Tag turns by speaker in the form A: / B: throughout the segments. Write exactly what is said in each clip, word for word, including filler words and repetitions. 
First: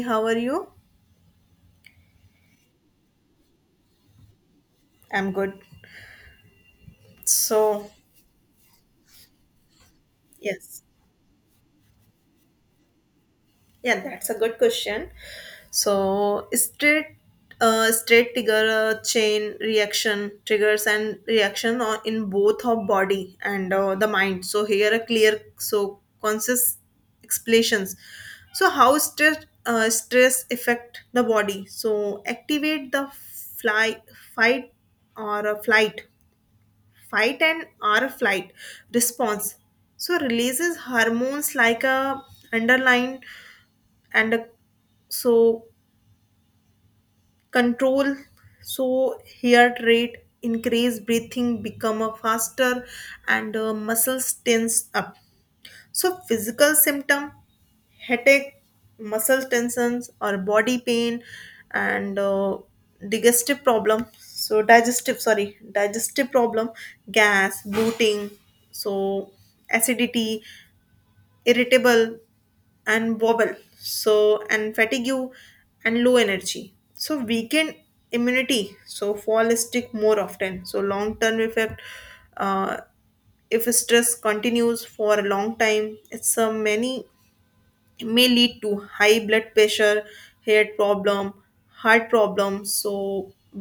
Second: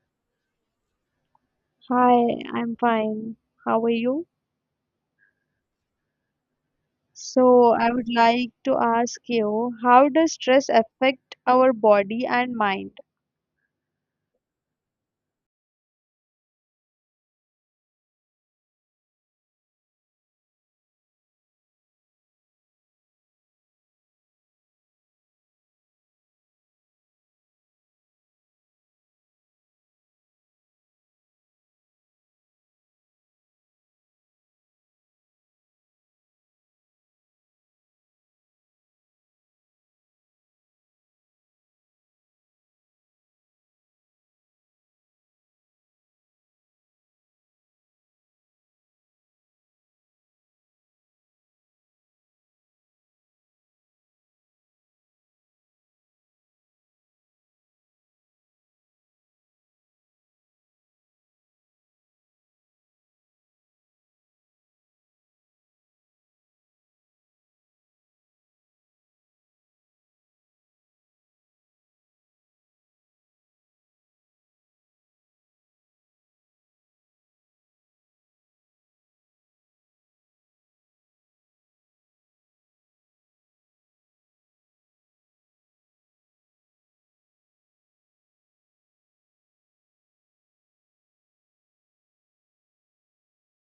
A: How are you?
B: Hi, I'm fine. How are you?
A: I'm good.
B: So,
A: So,
B: I would like to ask you, how does stress
A: yes.
B: affect our body and mind?
A: Yeah, that's a good question. So, straight uh, straight trigger uh, chain reaction triggers and reaction on- in both of body and uh, the mind. So here a clear so conscious explanations. So how stress uh, stress affect the body? So activate the fly fight or a flight fight and or a flight response, so releases hormones like a underline and a, so control so heart rate, increase breathing become a faster, and uh, muscles tense up. So, physical symptom, headache, muscle tensions, or body pain, and uh, digestive problem. So, digestive, sorry, digestive problem, gas, bloating, so acidity, irritable, and wobble. So, and fatigue and low energy. So, weakened immunity. So, fall sick more often. So, long term effect. Uh, if stress continues for a long time it's a many may lead to high blood pressure, hair problem, heart problem, so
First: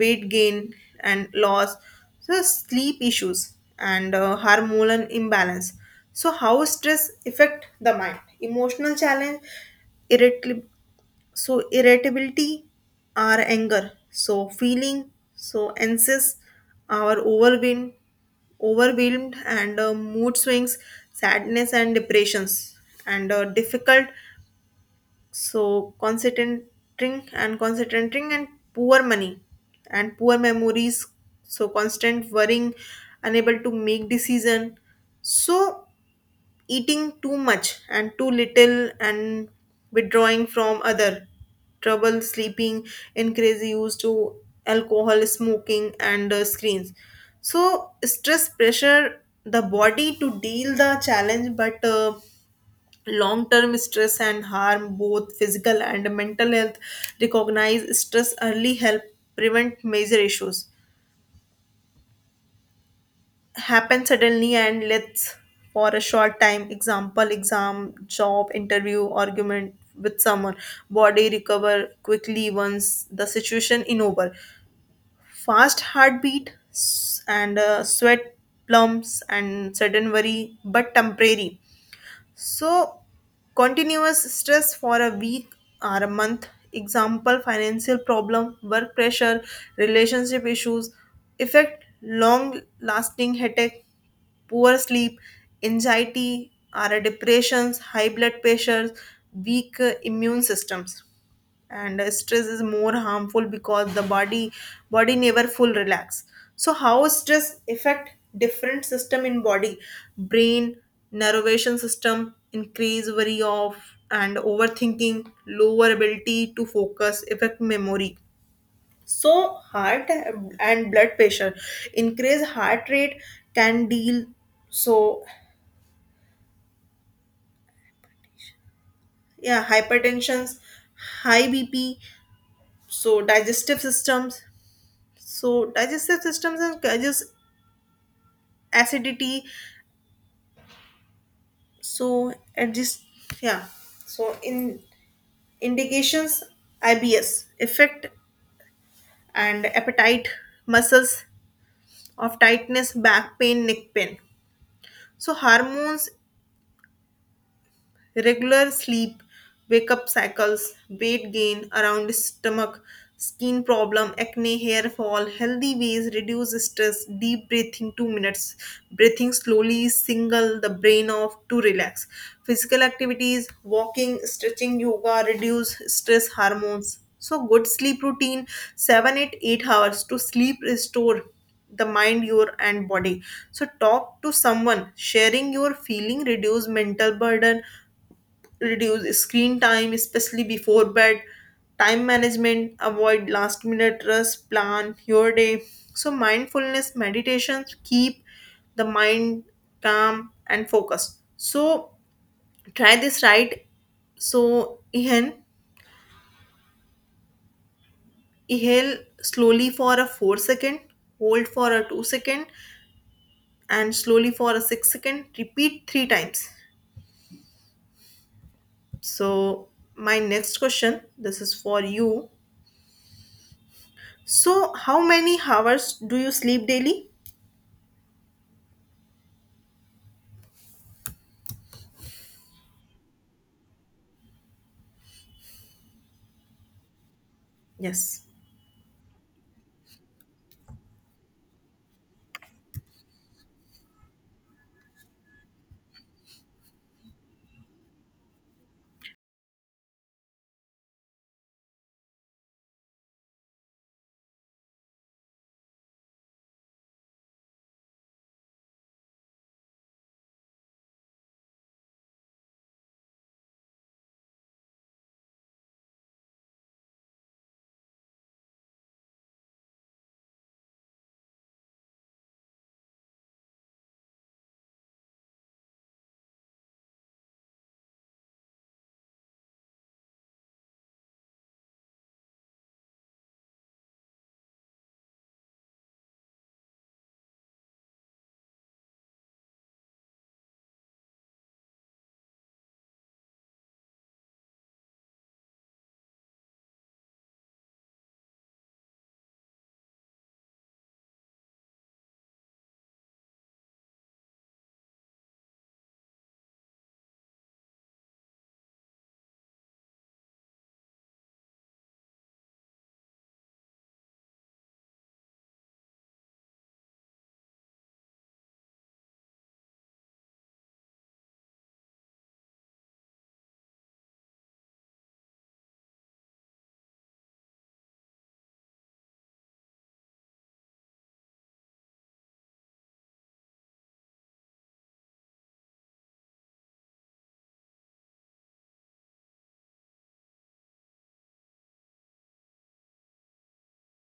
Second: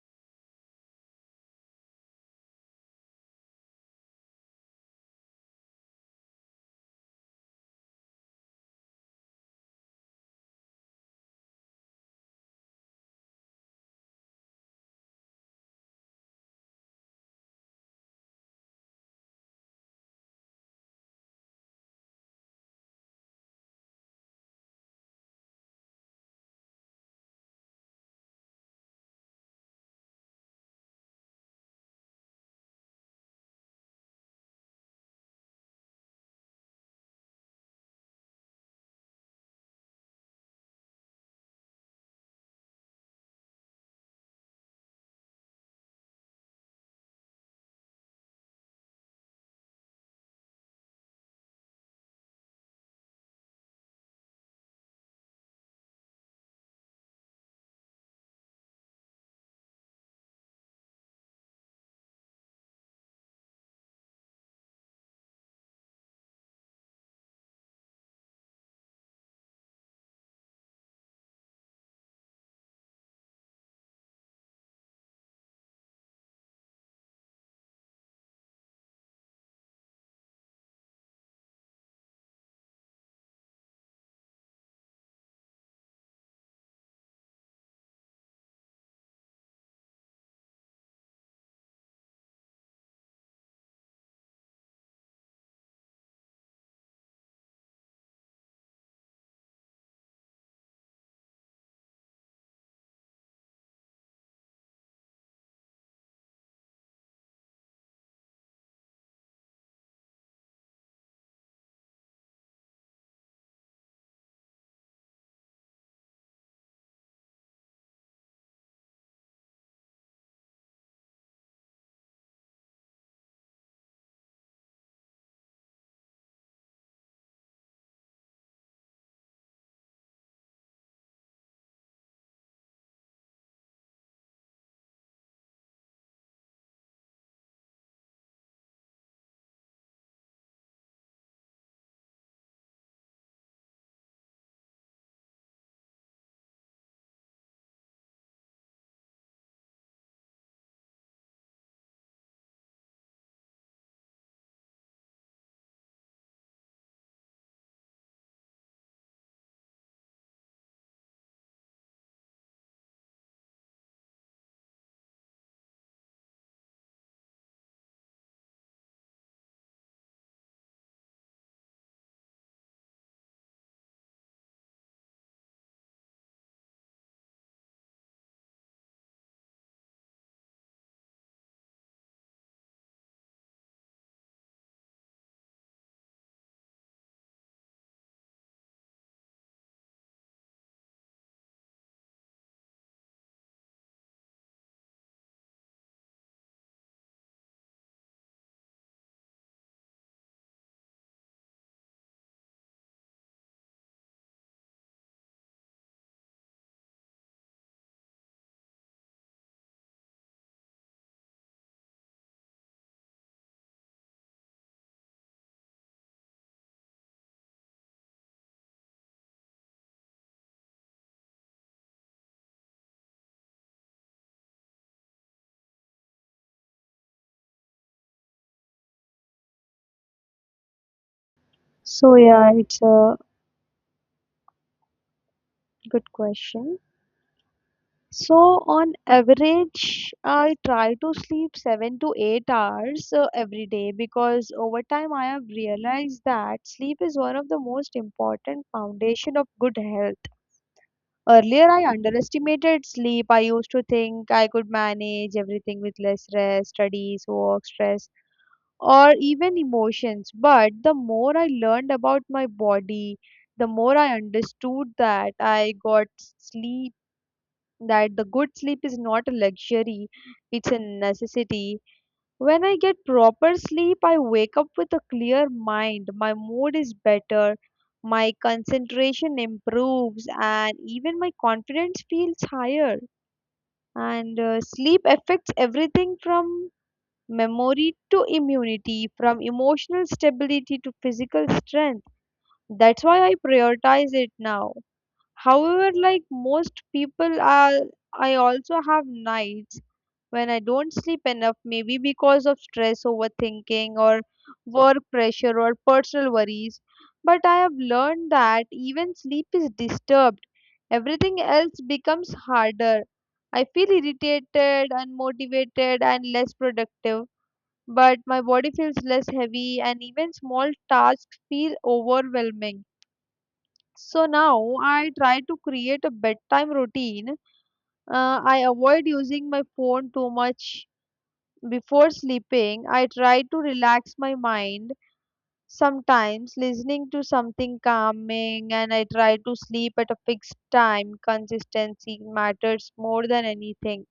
A: weight gain and loss, so sleep issues and uh, hormonal imbalance. So how stress affect the mind emotional challenge, irritability, so irritability our anger, so feeling so anxious our overwhelmed overwhelmed and uh, mood swings, sadness and depressions, and uh, difficult so concentrating and concentrating and poor money and poor memories, so constant worrying, unable to make decision, so eating too much and too little, and withdrawing from other, trouble sleeping, increase use to alcohol, smoking and uh, screens. So stress pressure the body to deal the challenge, but uh, long term stress and harm both physical and mental health. Recognize stress early help prevent major issues, happen suddenly and let's for a short time, example exam, job interview, argument with someone. Body recover quickly once the situation in over, fast heartbeat s- and uh, sweat plumps and sudden worry but temporary. So, continuous stress for a week or a month, example, financial problem, work pressure, relationship issues, affect long lasting headache, poor sleep, anxiety, or a depressions, high blood pressures, weak uh, immune systems, and uh, stress is more harmful because the body body never full relax. So how stress affect different system in body. Brain, nervation system, increase worry of and overthinking, lower ability to focus affect memory. So heart and blood pressure, increase heart rate, can deal. So, yeah, hypertensions, high b p. So digestive systems. So digestive systems and causes acidity. So and this, yeah. So in indications, I B S effect and appetite, muscles of tightness, back pain, neck pain. So hormones regular sleep, wake up cycles, weight gain around stomach, skin problem, acne, hair fall. Healthy ways, reduce stress, deep breathing two minutes, breathing slowly, single the brain off to relax. Physical activities, walking, stretching, yoga, reduce stress hormones. So good sleep routine seven eight eight hours to sleep restore the mind your and body. So talk to someone, sharing your feeling reduce mental burden. Reduce screen time, especially before bed. Time management, avoid last minute rush, plan your day. So, mindfulness meditations keep the mind calm and focused. So, try this right. So, inhale, inhale slowly for a four second, hold for a two second, and slowly for a six second. Repeat three times. So, my next question this is for you. So, how many hours do you sleep daily?
B: So, yeah, it's a good question.
A: Yes.
B: So, on average, I try to sleep seven to eight hours uh, every day because over time I have realized that sleep is one of the most important foundation of good health. Earlier, I underestimated sleep. I used to think I could manage everything with less rest, studies, work, stress, or even emotions. But the more I learned about my body, the more I understood that I got sleep, that the good sleep is not a luxury, it's a necessity. When I get proper sleep, I wake up with a clear mind. My mood is better, my concentration improves, and even my confidence feels higher. And uh, sleep affects everything from memory to immunity, from emotional stability to physical strength. That's why I prioritize it now. However, like most people, are, I also have nights when I don't sleep enough, maybe because of stress, overthinking, or work pressure, or personal worries. But I have learned that even sleep is disturbed, everything else becomes harder. I feel irritated, unmotivated, and less productive. But my body feels less heavy, and even small tasks feel overwhelming. So now I try to create a bedtime routine. Uh, I avoid using my phone too much before sleeping, I try to relax my mind, sometimes listening to something calming, and I try to sleep at a fixed time. Consistency matters more than anything.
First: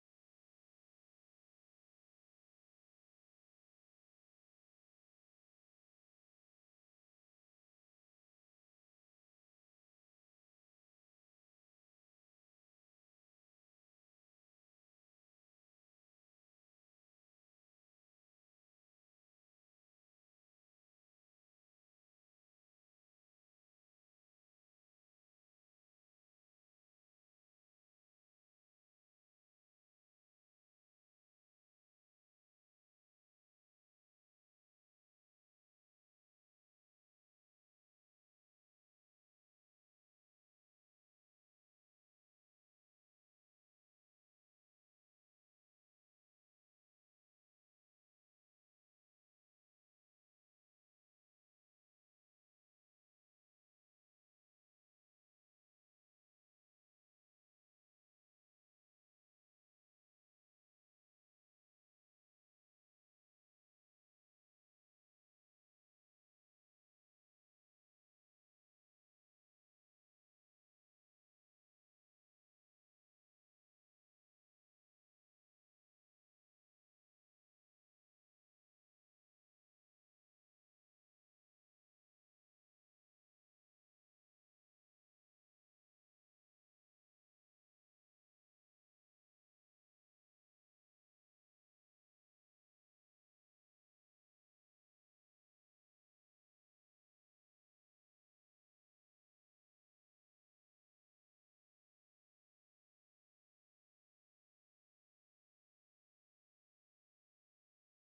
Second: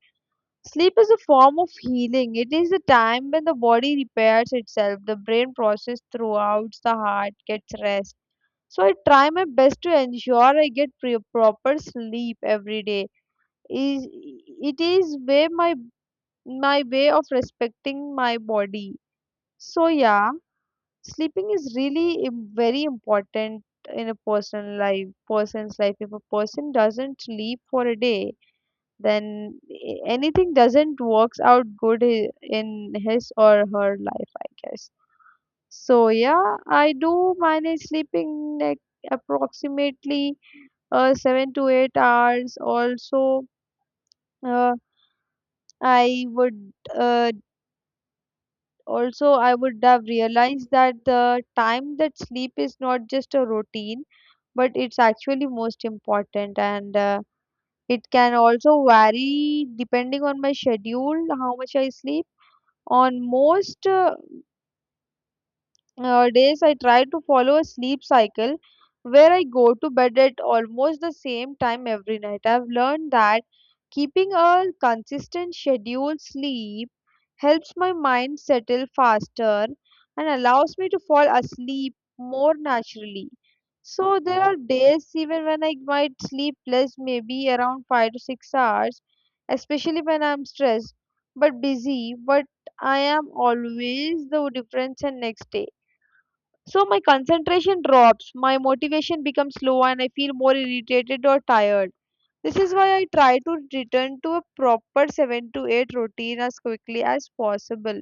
B: Sleep is a form of healing. It is the time when the body repairs itself, the brain process throughout, the heart gets rest. So I try my best to ensure I get pre- proper sleep every day. Is it is way my my way of respecting my body. So yeah, sleeping is really im- very important in a personal life, person's life. If a person doesn't sleep for a day, then a- anything doesn't works out good i- in his or her life, I guess. So yeah, I do manage sleeping like approximately uh, seven to eight hours. Also, uh, I would uh, Also, I would have realized that the time that sleep is not just a routine, but it's actually most important, and uh, it can also vary depending on my schedule, how much I sleep. On most uh, uh, days I try to follow a sleep cycle where I go to bed at almost the same time every night. I've learned that keeping a consistent scheduled sleep helps my mind settle faster and allows me to fall asleep more naturally. So there are days even when I might sleep less, maybe around five to six hours, especially when I'm stressed but busy. But I am always the difference and next day. So my concentration drops, my motivation becomes low, and I feel more irritated or tired. This is why I try to return to a proper seven to eight routine as quickly as possible.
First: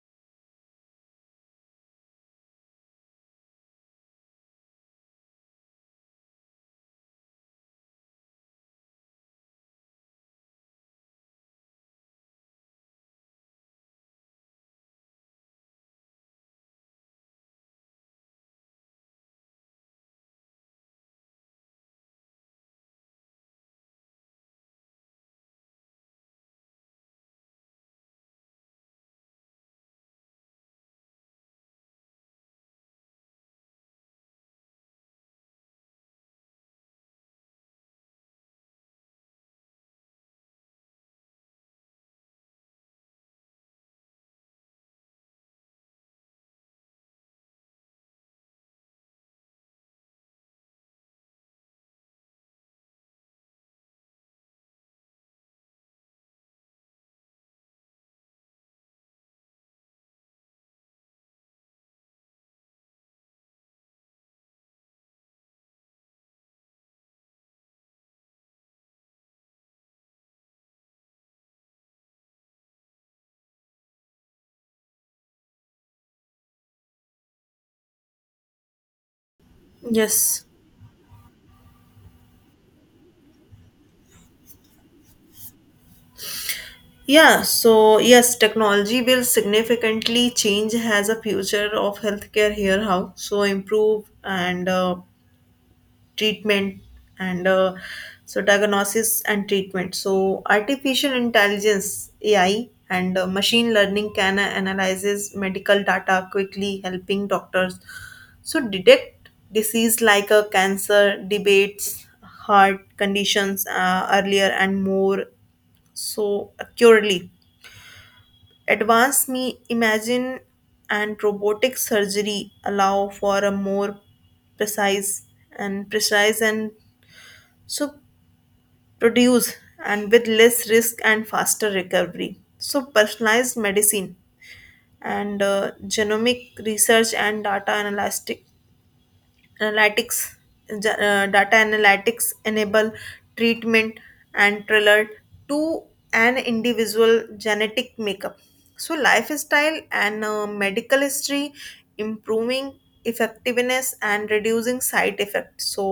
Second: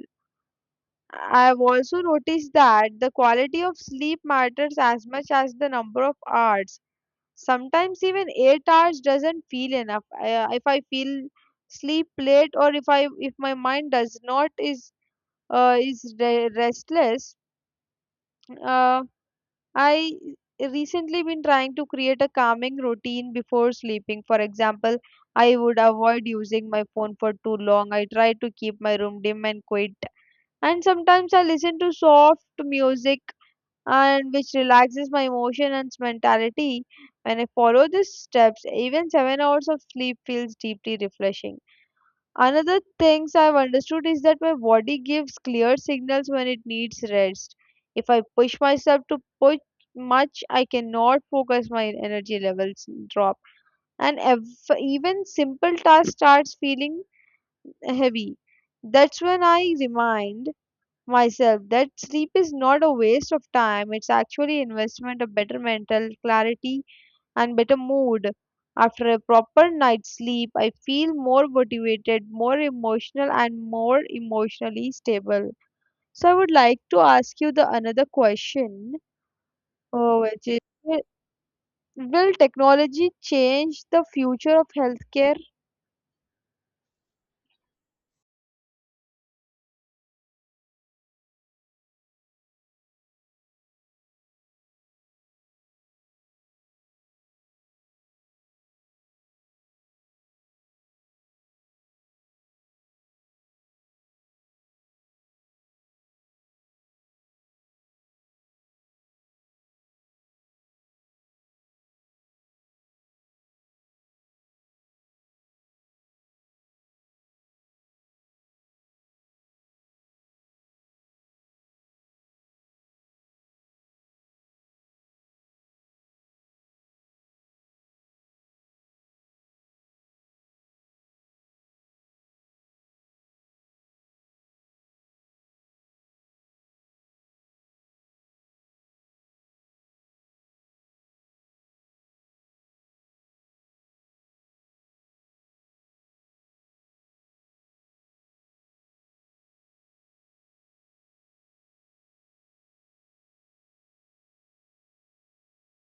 B: I have also noticed that the quality of sleep matters as much as the number of hours. Sometimes even eight hours doesn't feel enough. I, uh, if I feel sleep late or if I if my mind does not is uh, is re- restless, uh, I recently been trying to create a calming routine before sleeping. For example, I would avoid using my phone for too long. I try to keep my room dim and quiet. And sometimes I listen to soft music and which relaxes my emotion and mentality. When I follow these steps, even seven hours of sleep feels deeply refreshing. Another things I've understood is that my body gives clear signals when it needs rest. If I push myself to push much, I cannot focus, my energy levels drop. And ev- even simple task starts feeling heavy. That's when I remind myself that sleep is not a waste of time. It's actually investment of better mental clarity and better mood. After a proper night's sleep, I feel more motivated, more emotional, and more emotionally stable. So I would like to ask you the another question, uh,
A: Yes.
B: which is, wi- will technology change the future of healthcare?
A: Yeah, so yes, technology will significantly change as a future of healthcare, here how. So improve and uh, treatment and uh, so diagnosis and treatment. So artificial intelligence A I and uh, machine learning can analyzes medical data quickly helping doctors so detect disease like a cancer, debates, heart conditions uh, earlier and more so accurately. Advanced me imagine and robotic surgery allow for a more precise and precise and so produce and with less risk and faster recovery. So personalized medicine and uh, genomic research and data analytic analytics ge- uh, data analytics enable treatment and tailored to an individual genetic makeup, so lifestyle and uh, medical history, improving effectiveness and reducing side effects. So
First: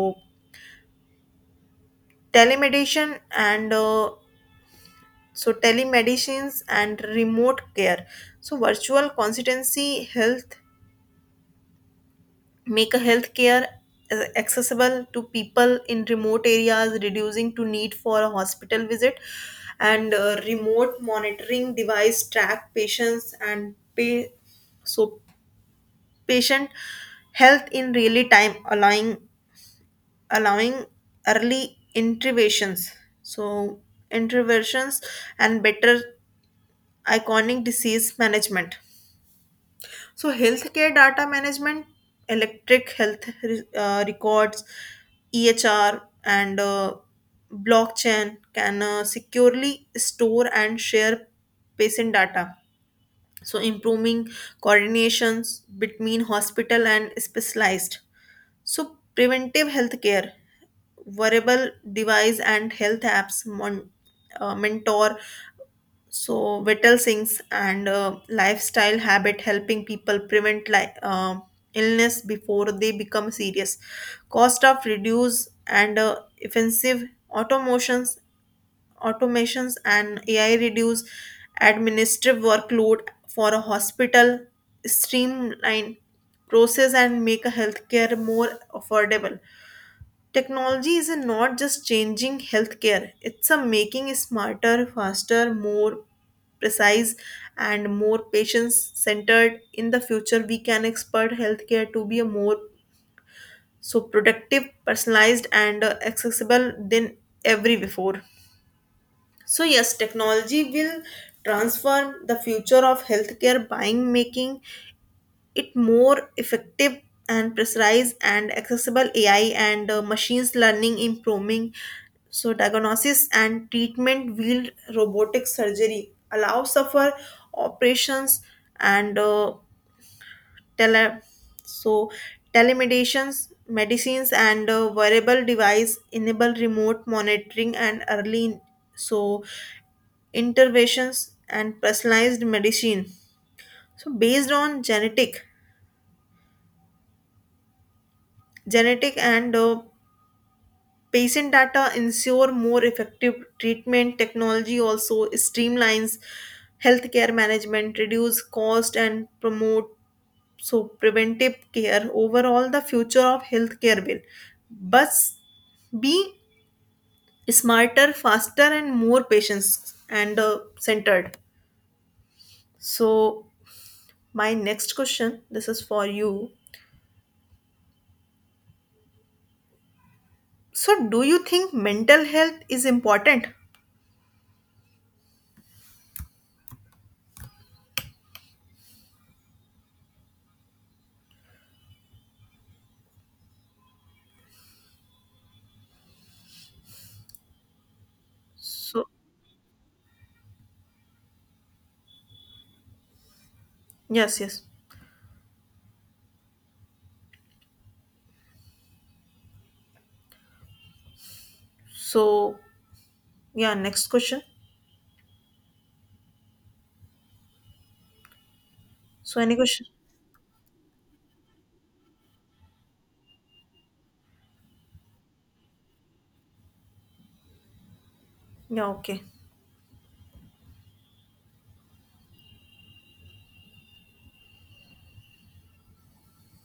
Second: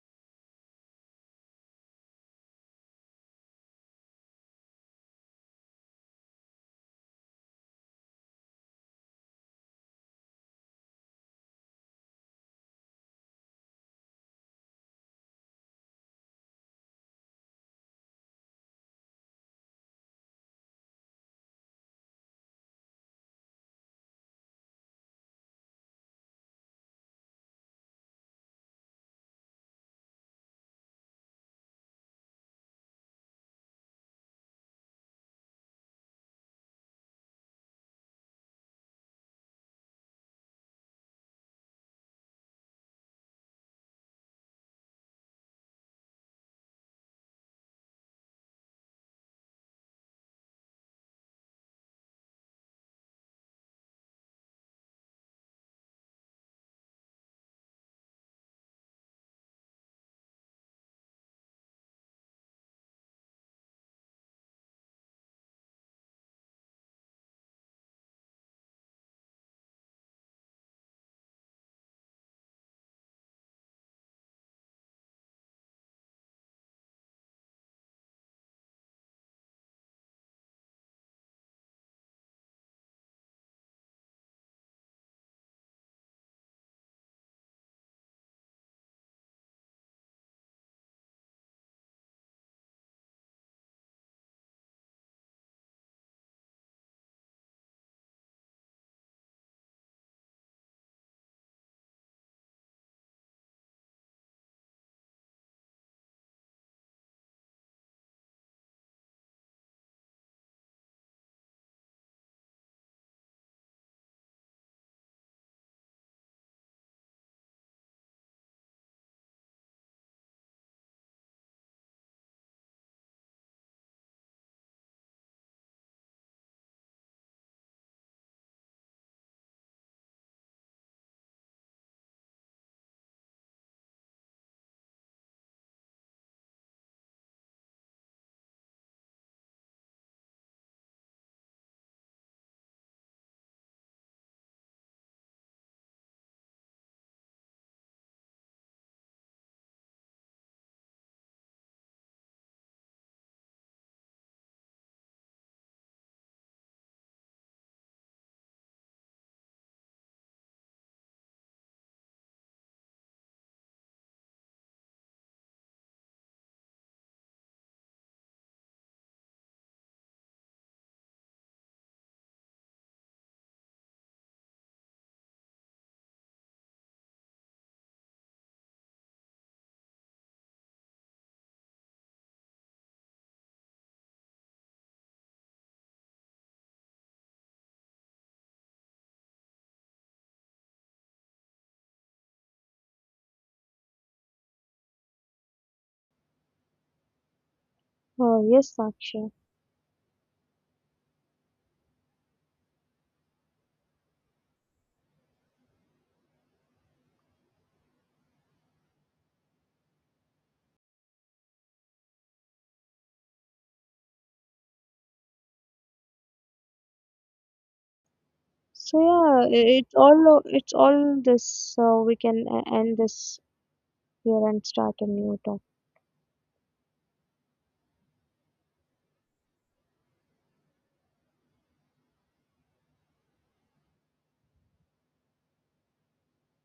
A: telemedicine and uh, so telemedicines and remote care. So virtual consultancy health make a healthcare uh, accessible to people in remote areas, reducing to need for a hospital visit, and uh, remote monitoring device track patients and pay so patient health in really time, allowing allowing early interventions, so interventions and better iconic disease management. So, healthcare data management, electric health re- uh, records, E H R, and uh, blockchain can uh, securely store and share patient data. So, improving coordinations between hospital and specialized. So, preventive healthcare, wearable device and health apps mon- uh, mentor so vital sinks and uh, lifestyle habit helping people prevent li- uh, illness before they become serious. Cost of reduce and uh, offensive automations, automations and A I reduce administrative workload for a hospital, streamline process and make a healthcare more affordable. Technology is not just changing healthcare, it's a making it smarter, faster, more precise, and more patient centered. In the future, we can expect healthcare to be a more so productive, personalized, and uh, accessible than ever before. So, yes, technology will transform the future of healthcare buying making it more effective and precise and accessible. A I and uh, machines learning improving. So diagnosis and treatment wheeled robotic surgery allow suffer operations and uh, tele so telemedicines medicines and uh, wearable device enable remote monitoring and early so interventions and personalized medicine so based on genetic genetic and uh, patient data ensure more effective treatment. Technology also streamlines healthcare management, reduce cost, and promote so preventive care. Overall, the future of healthcare will but be smarter, faster, and more patients and uh, centered. So, my next question this is for you. So, do you think mental health is important?
B: Oh, yes,
A: So,
B: Saksha.
A: yes, yes. So, yeah, next question.
B: So
A: So
B: yeah, i-
A: any question?
B: it's all it's all this. So we can uh, end this here and start a new topic.
A: Yeah, okay.